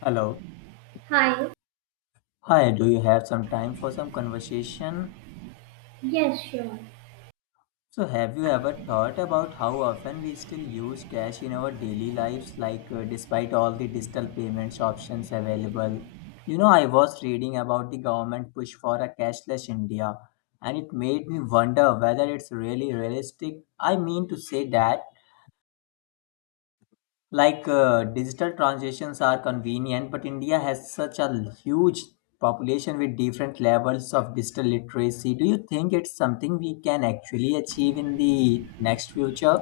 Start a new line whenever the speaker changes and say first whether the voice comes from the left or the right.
left: Hello.
right: Hi,
left: Hi, do you have some time for some conversation?
right: yes, sure.
left: So, have you ever thought about how often we still use cash in our daily lives, despite all the digital payments options available? You know, I was reading about the government push for a cashless India, and it made me wonder whether it's really realistic. I mean to say that digital transactions are convenient but india has such a huge population with different levels of digital literacy. Do you think it's something we can actually achieve in the next future?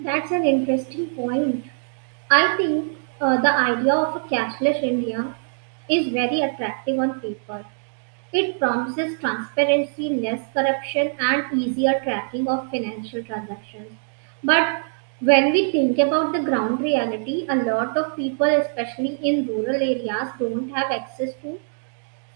right: That's an interesting point. I think the idea of a cashless India is very attractive on paper. It promises transparency, less corruption, and easier tracking of financial transactions. But when we think about the ground reality, a lot of people, especially in rural areas, don't have access to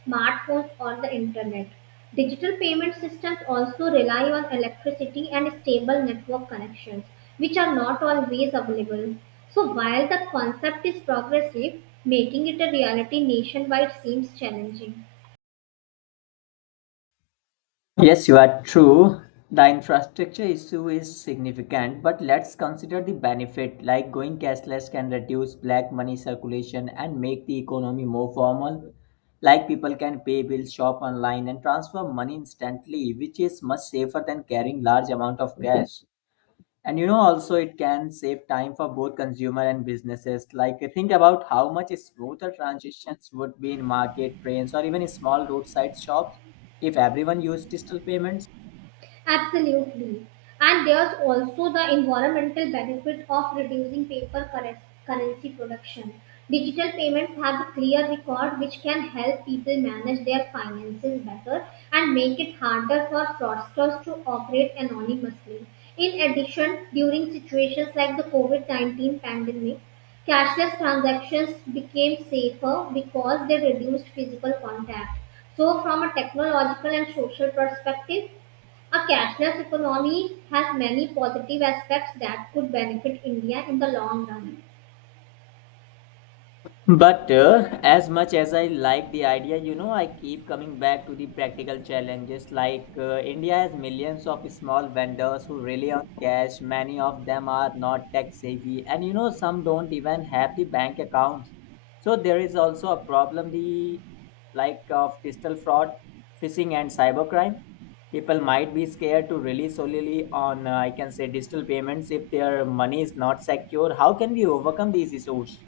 right: smartphones, or the internet. Digital payment systems also rely on electricity and stable network connections, which are not always available. So, while the concept is progressive, making it a reality nationwide seems challenging.
left: Yes, you are true. The infrastructure issue is significant, but let's consider the benefit like going cashless can reduce black money circulation and make the economy more formal. Like people can pay bills, shop online, and transfer money instantly, which is much safer than carrying large amount of cash. And you know, also it can save time for both consumer and businesses. Like think about how much smoother transitions would be in market, trains, or even small roadside shops if everyone used digital payments.
right: Absolutely. And there's also the environmental benefit of reducing currency production. Digital payments have a clear record which can help people manage their finances better and make it harder for fraudsters to operate anonymously. In addition, during situations like the COVID 19 pandemic, cashless transactions became safer because they reduced physical contact. So, from a technological and social perspective, a cashless economy has many positive aspects that could benefit India in the long run.
left: But as much as I like the idea, you know, I keep coming back to the practical challenges. India has millions of small vendors who rely on cash. Many of them are not tech savvy, and you know, some don't even have the bank accounts. So there is also a problem the like of digital fraud, phishing, and cybercrime. People might be scared to rely solely on I can say digital payments if their money is not secure. How can we overcome these issues?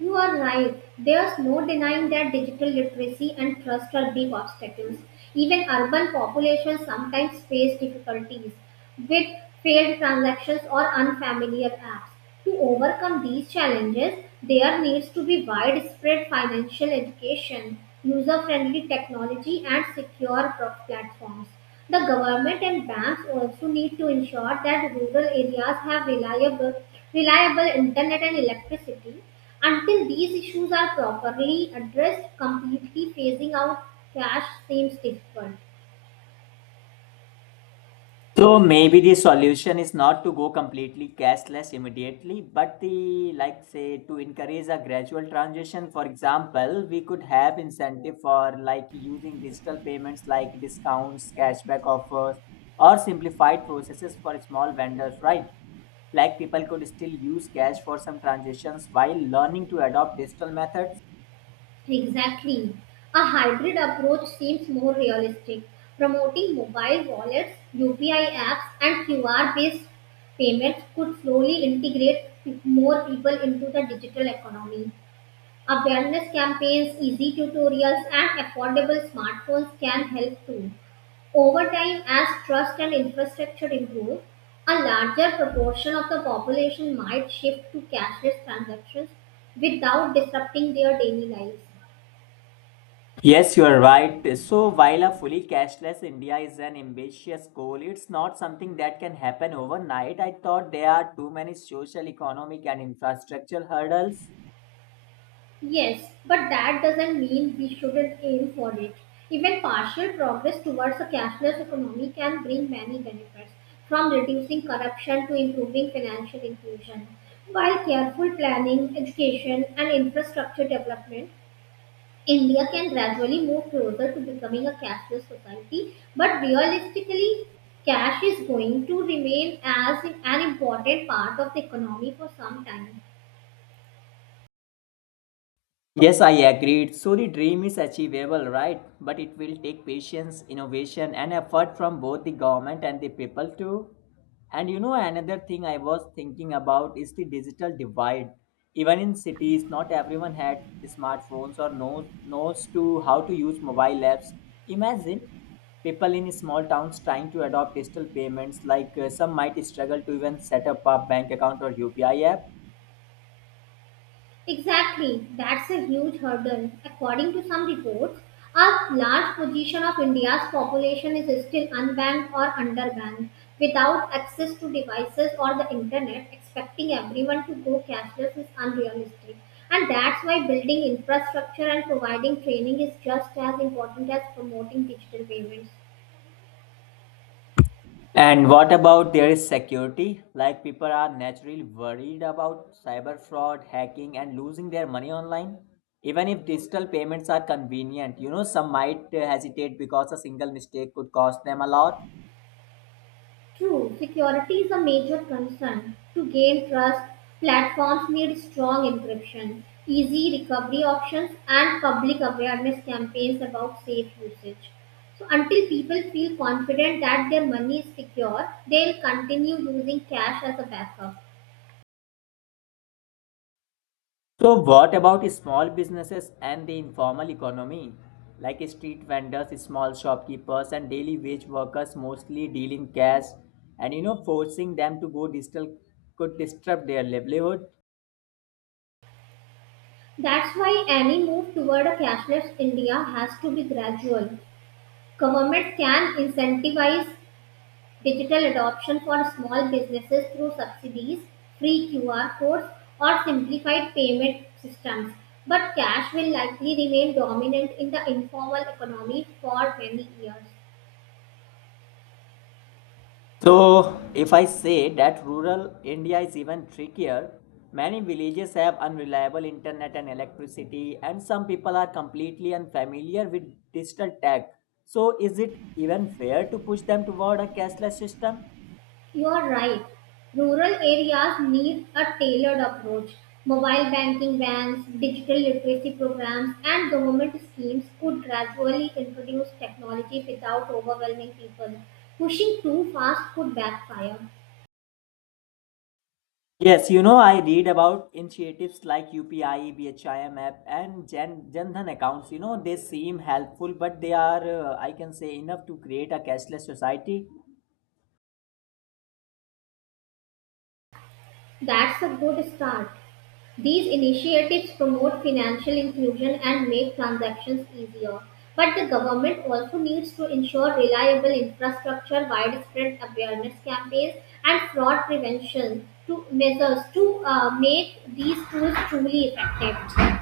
right: You are right. There's no denying that digital literacy and trust are big obstacles. Even urban populations sometimes face difficulties with failed transactions or unfamiliar apps. To overcome these challenges, there needs to be widespread financial education, user friendly technology, and platforms. The government and banks also need to ensure that rural areas have reliable internet and electricity until these issues are properly addressed, completely phasing out cash seems difficult.
left: So maybe the solution is not to go completely cashless immediately, but the like say to encourage a gradual transition. For example, we could have incentive for like using digital payments like discounts, cashback offers, or simplified processes for small vendors, right? Like people could still use cash for some transactions while learning to adopt digital methods.
right: Exactly. A hybrid approach seems more realistic, promoting mobile wallets, UPI apps, and QR based payments could slowly integrate more people into the digital economy. Awareness campaigns, easy tutorials, and affordable smartphones can help too. Over time, as trust and infrastructure improve, a larger proportion of the population might shift to cashless transactions without disrupting their daily lives.
left: Yes, you are right. So, while a fully cashless India is an ambitious goal, it's not something that can happen overnight. I thought there are too many social, economic, and infrastructural hurdles.
right: Yes, but that doesn't mean we shouldn't aim for it. Even partial progress towards a cashless economy can bring many benefits, from reducing corruption to improving financial inclusion. While careful planning, education, and infrastructure development India can gradually move closer to becoming a cashless society, but realistically, cash is going to remain as an important part of the economy for some time.
left: Yes, I agreed. So the dream is achievable, right? But it will take patience, innovation, and effort from both the government and the people too. And you know, another thing I was thinking about is the digital divide. Even in cities, not everyone had smartphones or knows to how to use mobile apps. Imagine people in small towns trying to adopt digital payments. Some might struggle to even set up a bank account or UPI app.
right: Exactly, that's a huge hurdle. According to some reports, a large portion of India's population is still unbanked or underbanked, without access to devices or the internet. Expecting everyone to go cashless is unrealistic. And that's why building infrastructure and providing training is just as important as promoting digital payments.
left: And what about there is security? Like people are naturally worried about cyber fraud, hacking, and losing their money online. Even if digital payments are convenient, you know, some might hesitate because a single mistake could cost them a lot.
right: True, security is a major concern. To gain trust, platforms need strong encryption, easy recovery options, and public awareness campaigns about safe usage. So, until people feel confident that their money is secure, they'll continue using cash as a backup.
left: So, what about small businesses and the informal economy? Like street vendors, small shopkeepers, and daily wage workers mostly dealing cash, and you know, forcing them to go digital could disrupt their livelihood.
right: That's why any move toward a cashless India has to be gradual. Governments can incentivize digital adoption for small businesses through subsidies, free QR codes, or simplified payment systems. But cash will likely remain dominant in the informal economy for many years.
left: So, if I say that rural India is even trickier, many villages have unreliable internet and electricity, and some people are completely unfamiliar with digital tech. So, is it even fair to push them toward a cashless system?
right: You are right. Rural areas need a tailored approach. Mobile banking bans, digital literacy programs, and government schemes could gradually introduce technology without overwhelming people. Pushing too fast could backfire.
left: Yes, you know, I read about initiatives like UPI, BHIM app, and Jan Jandhan accounts. You know, they seem helpful, but they are, I can say, enough to create a cashless society.
right: That's a good start. These initiatives promote financial inclusion and make transactions easier. But the government also needs to ensure reliable infrastructure, widespread awareness campaigns, and fraud prevention to measures to make these tools truly effective.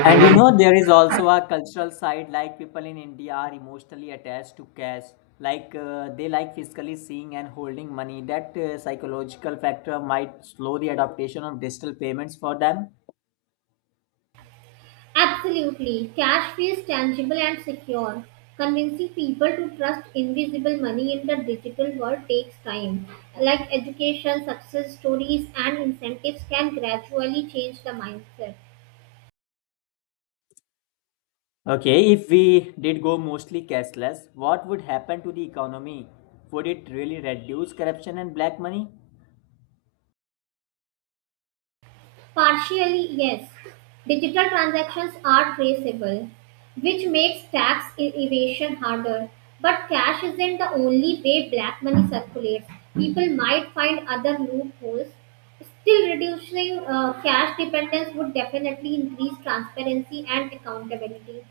left: And you know, there is also a cultural side like people in India are emotionally attached to cash. They like physically seeing and holding money. That psychological factor might slow the adaptation of digital payments for them.
right: Absolutely. Cash feels tangible and secure. Convincing people to trust invisible money in the digital world takes time. Like education, success stories, and incentives can gradually change the mindset.
left: Okay, if we did go mostly cashless, what would happen to the economy? Would it really reduce corruption and black money?
right: Partially, yes. Digital transactions are traceable, which makes evasion harder. But cash isn't the only way black money circulates. People might find other loopholes. Still, reducing cash dependence would definitely increase transparency and accountability.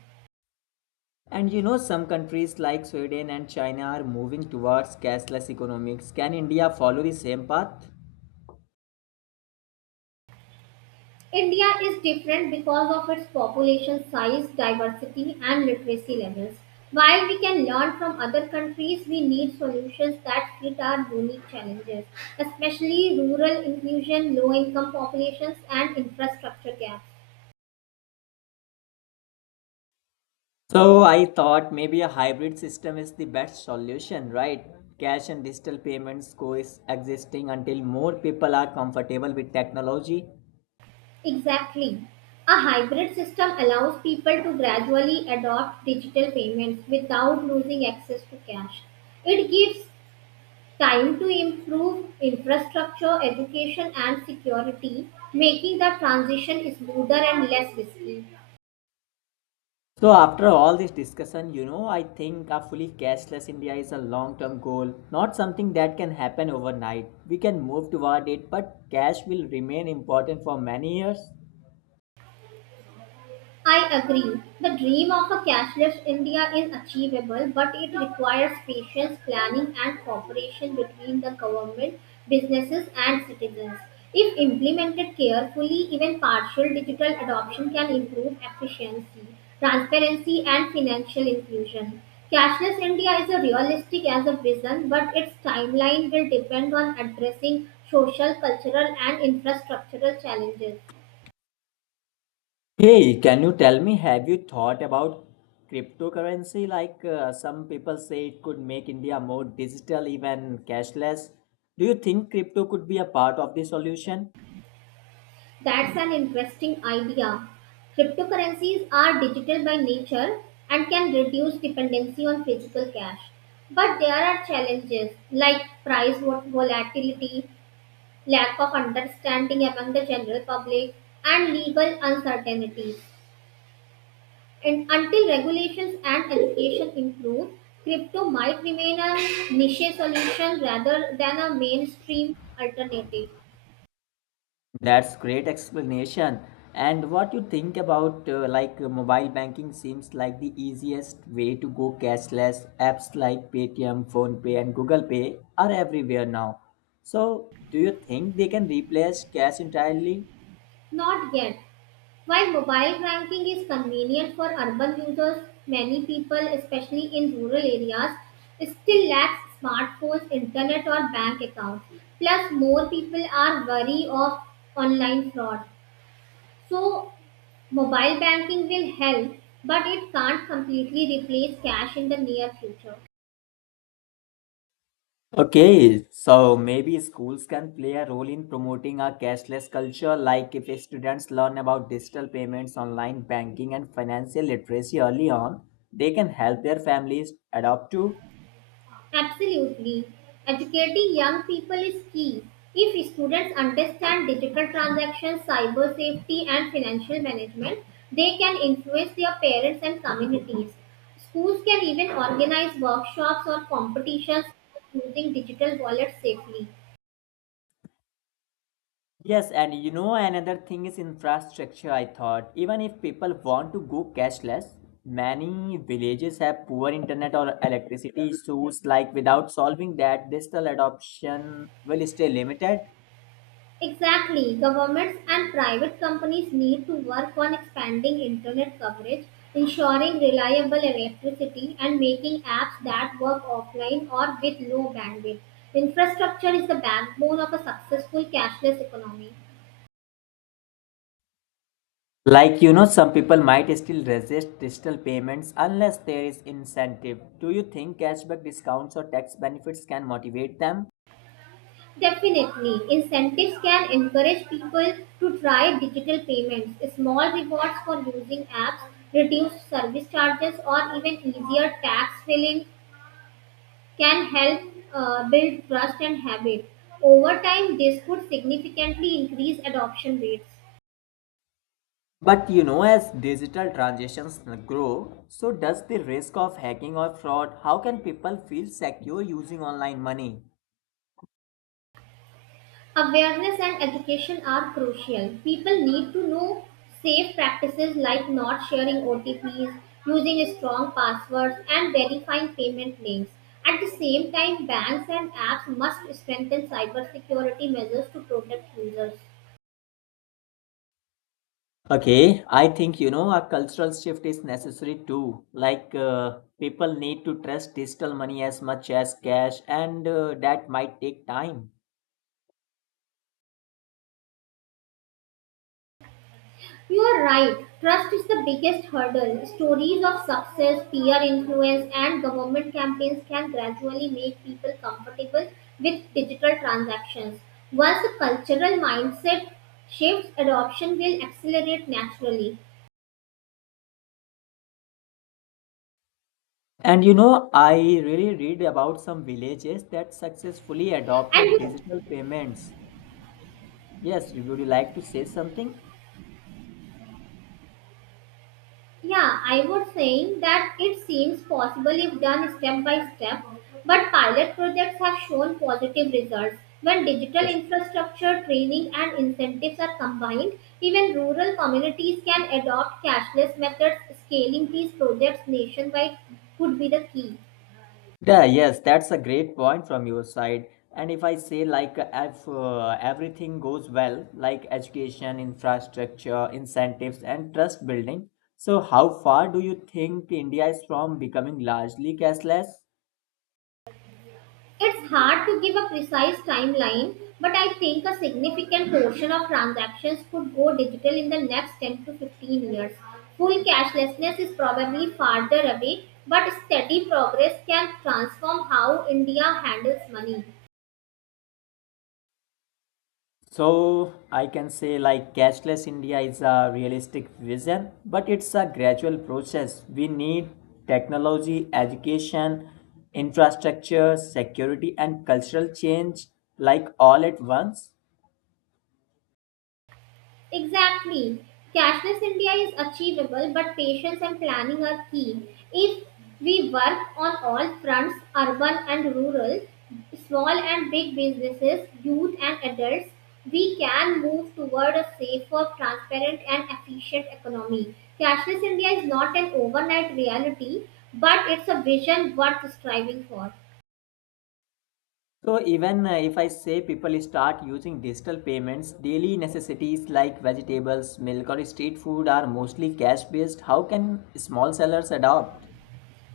left: And you know, some countries like Sweden and China are moving towards cashless economics. Can India follow the same path?
right: India is different because of its population size, diversity, and literacy levels. While we can learn from other countries, we need solutions that fit our unique challenges, especially rural inclusion, low income populations, and infrastructure gaps.
left: So I thought maybe a hybrid system is the best solution, right? Cash and digital payments coexisting until more people are comfortable with technology.
right: Exactly. A hybrid system allows people to gradually adopt digital payments without losing access to cash. It gives time to improve infrastructure, education, and security, making the transition smoother and less risky.
left: So after all this discussion, you know, I think a fully cashless India is a long-term goal, not something that can happen overnight. We can move toward it, but cash will remain important for many years.
right: I agree. The dream of a cashless India is achievable, but it requires patience, planning, and cooperation between the government, businesses, and citizens. If implemented carefully, even partial digital adoption can improve efficiency, transparency, and financial inclusion. Cashless India is a realistic as a vision, but its timeline will depend on addressing social, cultural, and infrastructural challenges.
left: Hey, can you tell me, have you thought about cryptocurrency? Some people say it could make India more digital, even cashless. Do you think crypto could be a part of the solution?
right: That's an interesting idea. Cryptocurrencies are digital by nature and can reduce dependency on physical cash. But there are challenges like volatility, lack of understanding among the general public, and legal uncertainties. And until regulations and education improve, crypto might remain a niche solution rather than a mainstream alternative.
left: That's great explanation. And what you think about mobile banking seems like the easiest way to go cashless. Apps like Paytm, PhonePe and Google Pay are everywhere now. So, do you think they can replace cash entirely?
right: Not yet, while mobile banking is convenient for urban users, many people, especially in rural areas, still lack smartphones, internet, or bank accounts. Plus, more people are wary of online fraud. So, mobile banking will help, but it can't completely replace cash in the near future.
left: Okay, so maybe schools can play a role in promoting a cashless culture, like if students learn about digital payments, online banking, and financial literacy early on, they can help their families adopt to.
right: Absolutely. Educating young people is key. If students understand digital transactions, cyber safety, and financial management, they can influence their parents and communities. Schools can even organize workshops or competitions using digital wallets safely.
left: Yes, and you know, another thing is infrastructure. I thought, even if people want to go cashless, many villages have poor internet or electricity issues, like without solving that, digital adoption will stay limited.
right: Exactly. Governments and private companies need to work on expanding internet coverage, ensuring reliable electricity, and making apps that work offline or with low bandwidth. Infrastructure is the backbone of a successful cashless economy.
left: Like you know, some people might still resist digital payments unless there is incentive. Do you think cashback discounts or tax benefits can motivate them?
right: Definitely, incentives can encourage people to try digital payments, small rewards for using apps, reduced service charges, or even easier tax filing can help build trust and habit. Over time, this could significantly increase adoption rates.
left: But you know, as digital transactions grow, so does the risk of hacking or fraud? How can people feel secure using online money?
right: Awareness and education are crucial. People need to know safe practices like not sharing OTPs, using strong passwords, and verifying payment links. At the same time, banks and apps must strengthen cybersecurity measures to protect users.
left: Okay, I think you know a cultural shift is necessary too. People need to trust digital money as much as cash, and that might take time.
right: You are right. Trust is the biggest hurdle. Stories of success, peer influence, and government campaigns can gradually make people comfortable with digital transactions. Once the cultural mindset shifts, adoption will accelerate naturally.
left: And you know, I really read about some villages that successfully adopted
right: And
left: digital payments. Yes, you- would you like to say something?
right: yeah, I was saying that it seems possible if done step by step, but pilot projects have shown positive results. When digital
left: Yes.
right: infrastructure, training, and incentives are combined, even rural communities can adopt cashless methods. Scaling these projects nationwide could be the key.
left: Yeah, yes, that's a great point from your side. And if everything goes well, like education, infrastructure, incentives, and trust building, so how far do you think India is from becoming largely cashless?
right: It's hard to give a precise timeline, but I think a significant portion of transactions could go digital in the next 10 to 15 years. Full cashlessness is probably farther away, but steady progress can transform how India handles money.
left: So I can say like cashless India is a realistic vision, but it's a gradual process. We need technology, education, infrastructure, security, and cultural change like all at once.
right: Exactly. Cashless India is achievable, but patience and planning are key. If we work on all fronts, urban and rural, small and big businesses, youth and adults, we can move toward a safer, transparent, and efficient economy. Cashless India is not an overnight reality, but it's a vision worth striving for.
left: So even if I say people start using digital payments, daily necessities like vegetables, milk, or street food are mostly cash based. How can small sellers adopt?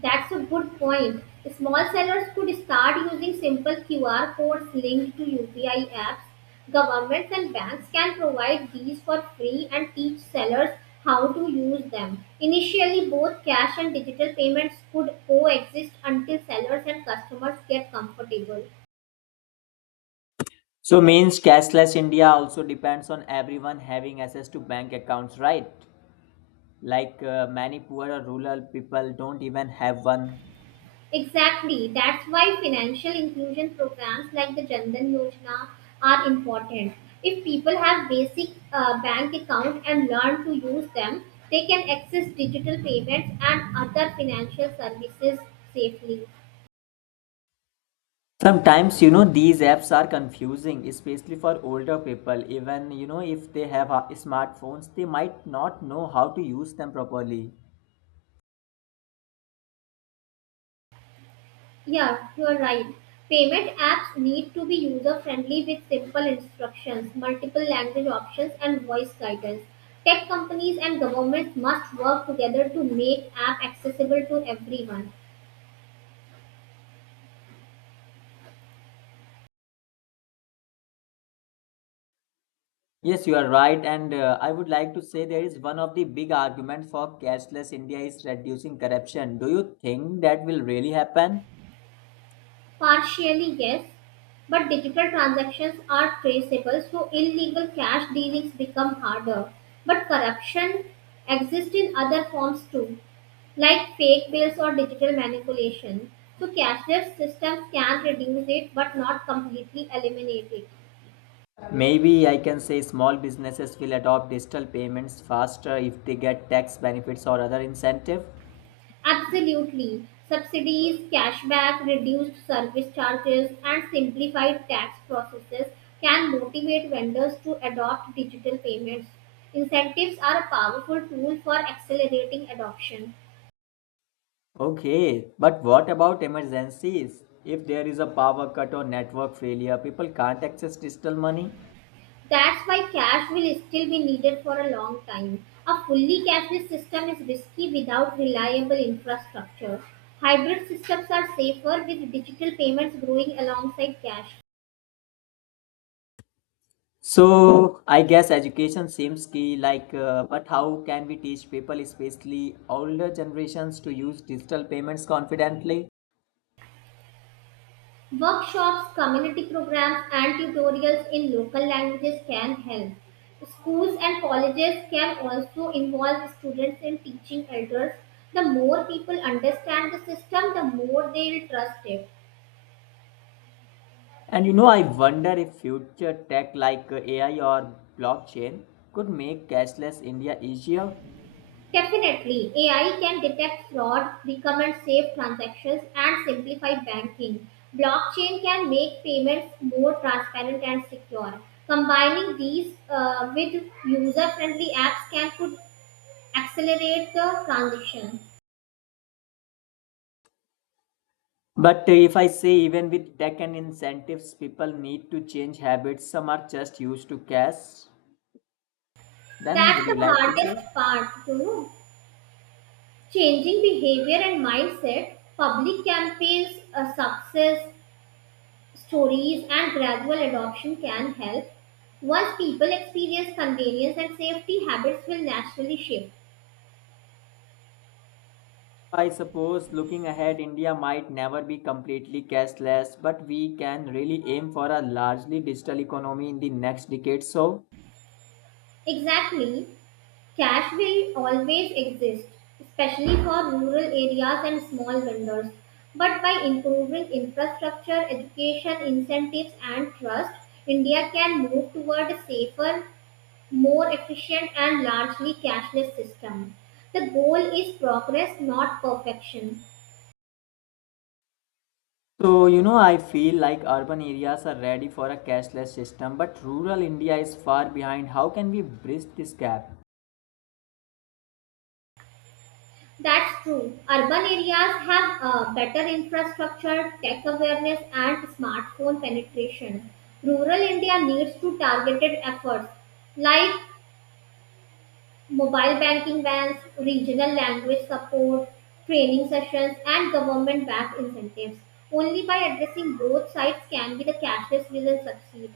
right: That's a good point. Small sellers could start using simple QR codes linked to UPI apps. Governments and banks can provide these for free and teach sellers how to use them. Initially, both cash and digital payments could coexist until sellers and customers get comfortable.
left: So means cashless India also depends on everyone having access to bank accounts, right? Many poor or rural people don't even have one.
right: Exactly. That's why financial inclusion programs like the Jandan Yojana are important. If people have basic bank account and learn to use them, they can access digital payments and other financial services safely.
left: Sometimes you know these apps are confusing, especially for older people. Even you know if they have smartphones, they might not know how to use them properly.
right: Yeah, you're right. Payment apps need to be user friendly with simple instructions, multiple language options, and voice guidance. Tech companies and governments must work together to make app accessible to everyone.
left: Yes, you are right, and I would like to say there is one of the big arguments for cashless India is reducing corruption. Do you think that will really happen?
right: Partially, yes, but digital transactions are traceable, so illegal cash dealings become harder. But corruption exists in other forms too, like fake bills or digital manipulation. So, cashless systems can reduce it but not completely eliminate it.
left: Maybe I can say small businesses will adopt digital payments faster if they get tax benefits or other incentive.
right: Absolutely. Subsidies, cashback, reduced service charges, and simplified tax processes can motivate vendors to adopt digital payments. Incentives are a powerful tool for accelerating adoption.
left: Okay, but what about emergencies? If there is a power cut or network failure, people can't access digital money.
right: That's why cash will still be needed for a long time. A fully cashless system is risky without reliable infrastructure. Hybrid systems are safer with digital payments growing alongside cash.
left: So I guess education seems key. But how can we teach people, especially older generations, to use digital payments confidently?
right: Workshops, community programs, and tutorials in local languages can help. Schools and colleges can also involve students in teaching elders. The more people understand the system, the more they'll trust it.
left: And you know, I wonder if future tech like AI or blockchain could make cashless India easier.
right: Definitely, AI can detect fraud, recommend safe transactions, and simplify banking. Blockchain can make payments more transparent and secure. Combining these with user friendly apps can put accelerate the transition.
left: But if I say, even with tech and incentives, people need to change habits, some are just used to cash. Then,
right: That's
left: would
right: the
left: you like to say?
right: hardest part, you know. Changing behavior and mindset, public campaigns, success stories, and gradual adoption can help. Once people experience convenience and safety, habits will naturally shift.
left: I suppose looking ahead, India might never be completely cashless, but we can really aim for a largely digital economy in the next decade. So,
right: Exactly. Cash will always exist, especially for rural areas and small vendors. But by improving infrastructure, education, incentives, and trust, India can move toward a safer, more efficient, and largely cashless system. The goal is progress, not perfection.
left: so, you know, I feel like urban areas are ready for a cashless system, but rural India is far behind. How can we bridge this gap?
right: That's true. Urban areas have better infrastructure, tech awareness, and smartphone penetration. Rural India needs to targeted efforts like mobile banking vans, regional language support, training sessions, and government-backed incentives. Only by addressing both sides can be the cashless vision succeed.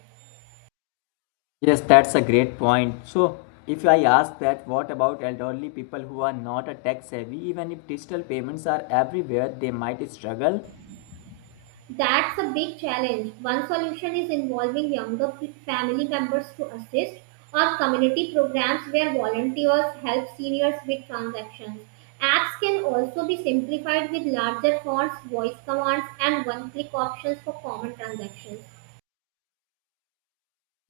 left: Yes, that's a great point. So, if I ask that, what about elderly people who are not a tech savvy? Even if digital payments are everywhere, they might struggle.
right: That's a big challenge. One solution is involving family members to assist, or community programs where volunteers help seniors with transactions. Apps can also be simplified with larger fonts, voice commands, and one click options for common transactions.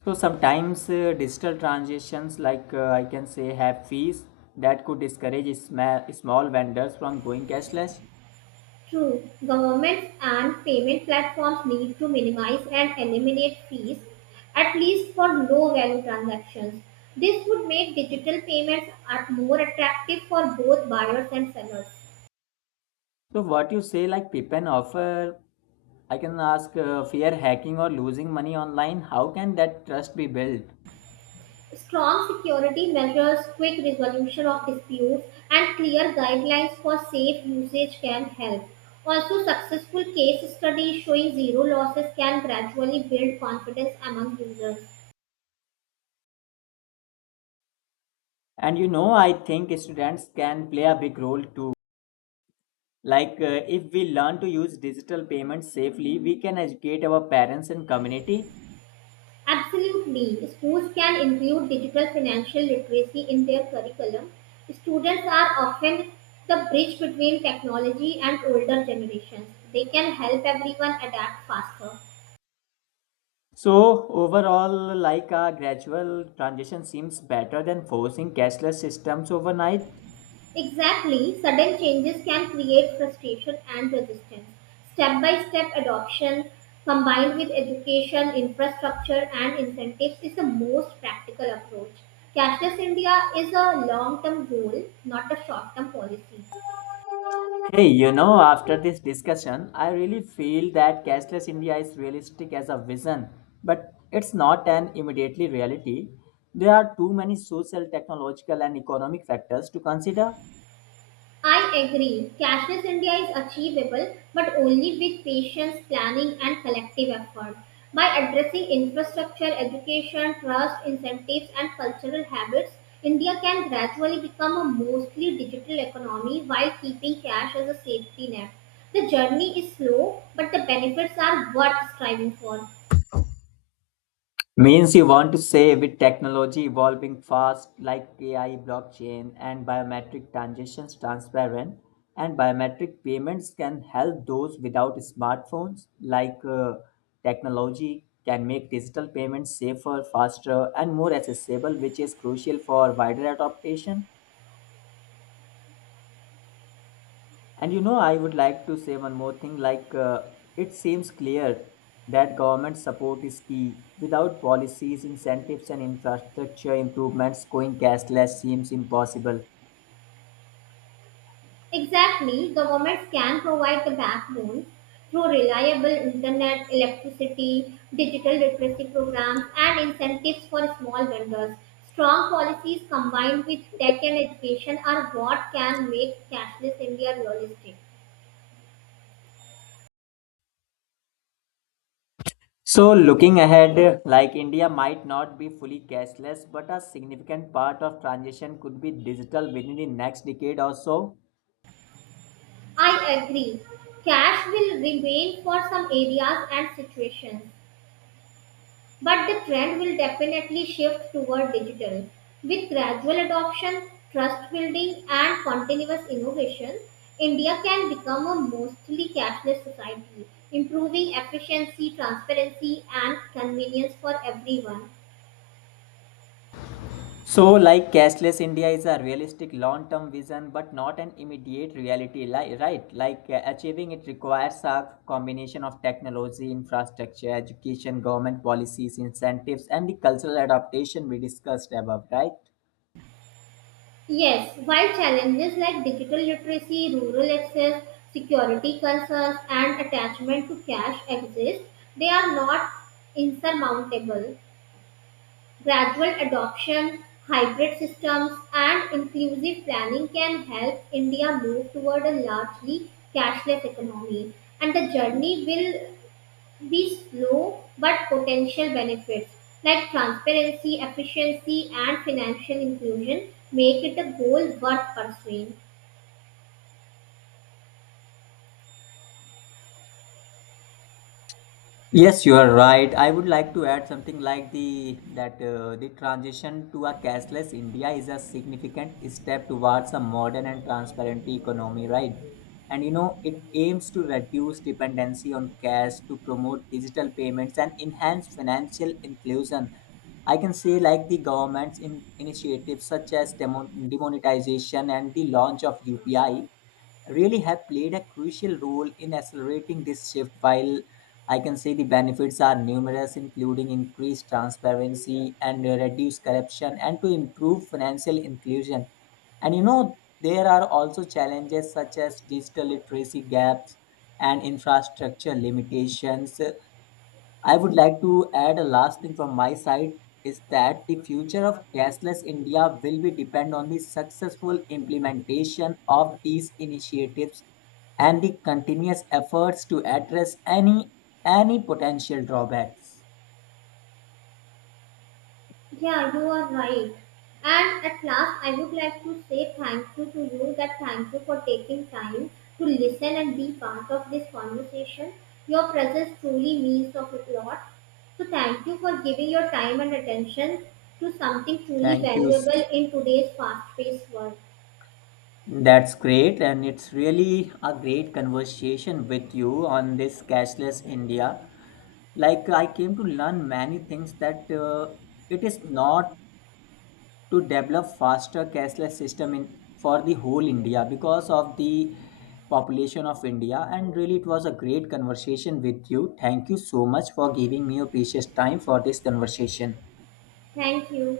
left: So, sometimes digital transactions, I can say, have fees that could discourage small vendors from going cashless.
right: True, governments and payment platforms need to minimize and eliminate fees, at least for low value transactions. This would make digital payments at more attractive for both buyers and sellers.
left: So, what you say, like Pippen offer I can ask fear hacking or losing money online. How can that trust be built?
right: Strong security measures, quick resolution of disputes, and clear guidelines for safe usage can help. Also, successful case studies showing zero losses can gradually build confidence among users.
left: And you know, I think students can play a big role too. If we learn to use digital payments safely, we can educate our parents and community.
right: Absolutely. Schools can include digital financial literacy in their curriculum. Students are often the bridge between technology and older generations. They can help everyone adapt faster.
left: So, overall, like a gradual transition seems better than forcing cashless systems overnight.
right: Exactly. Sudden changes can create frustration and resistance. Step by step adoption combined with education, infrastructure, and incentives is the most practical approach. Cashless India is a long term goal, not a short term policy.
left: Hey, you know, after this discussion, I really feel that cashless India is realistic as a vision, but it's not an immediately reality. There are too many social, technological, and economic factors to consider.
right: I agree. Cashless India is achievable, but only with patience, planning, and collective effort. By addressing infrastructure, education, trust, incentives, and cultural habits, India can gradually become a mostly digital economy while keeping cash as a safety net. The journey is slow, but the benefits are worth striving for.
left: Means you want to say with technology evolving fast like AI, blockchain, and biometric transactions transparent, and biometric payments can help those without smartphones. Technology can make digital payments safer, faster, and more accessible, which is crucial for wider adoption. And you know, I would like to say one more thing. It seems clear that government support is key. Without policies, incentives, and infrastructure improvements, going cashless seems impossible.
right: Exactly, governments can provide the backbone through reliable internet, electricity, digital literacy programs, and incentives for small vendors. Strong policies combined with tech and education are what can make cashless India realistic.
left: So, looking ahead, like India might not be fully cashless, but a significant part of transition could be digital within the next decade or so.
right: I agree. Cash will remain for some areas and situations, but the trend will definitely shift toward digital. With gradual adoption, trust building, and continuous innovation, India can become a mostly cashless society, improving efficiency, transparency, and convenience for everyone.
left: So, like cashless India is a realistic long term vision but not an immediate reality, right? Achieving it requires a combination of technology, infrastructure, education, government policies, incentives, and the cultural adaptation we discussed above, right?
right: Yes, while challenges like digital literacy, rural access, security concerns, and attachment to cash exist, they are not insurmountable. Gradual adoption, hybrid systems, and inclusive planning can help India move toward a largely cashless economy. And the journey will be slow but potential benefits like transparency, efficiency, and financial inclusion make it a goal worth pursuing.
left: Yes, you are right. I would like to add something like the that the transition to a cashless India is a significant step towards a modern and transparent economy, right? And you know, it aims to reduce dependency on cash, to promote digital payments, and enhance financial inclusion. I can say like the government's in initiatives such as demonetization and the launch of UPI really have played a crucial role in accelerating this shift. While I can say the benefits are numerous, including increased transparency and reduced corruption, and to improve financial inclusion. And you know, there are also challenges such as digital literacy gaps and infrastructure limitations. I would like to add a last thing from my side is that the future of cashless India will be depend on the successful implementation of these initiatives and the continuous efforts to address any potential drawbacks.
right: Yeah, you are right. And at last, I would like to say thank you to you that thank you for taking time to listen and be part of this conversation. Your presence truly means of a lot. So thank you for giving your time and attention to something truly
left: Thank you.
right: valuable in today's fast-paced world.
left: That's great, and it's really a great conversation with you on this cashless India. Like I came to learn many things that it is not to develop faster cashless system in for the whole india because of the population of india. And really it was a great conversation with you. Thank you so much for giving me your precious time for this conversation.
right: Thank you.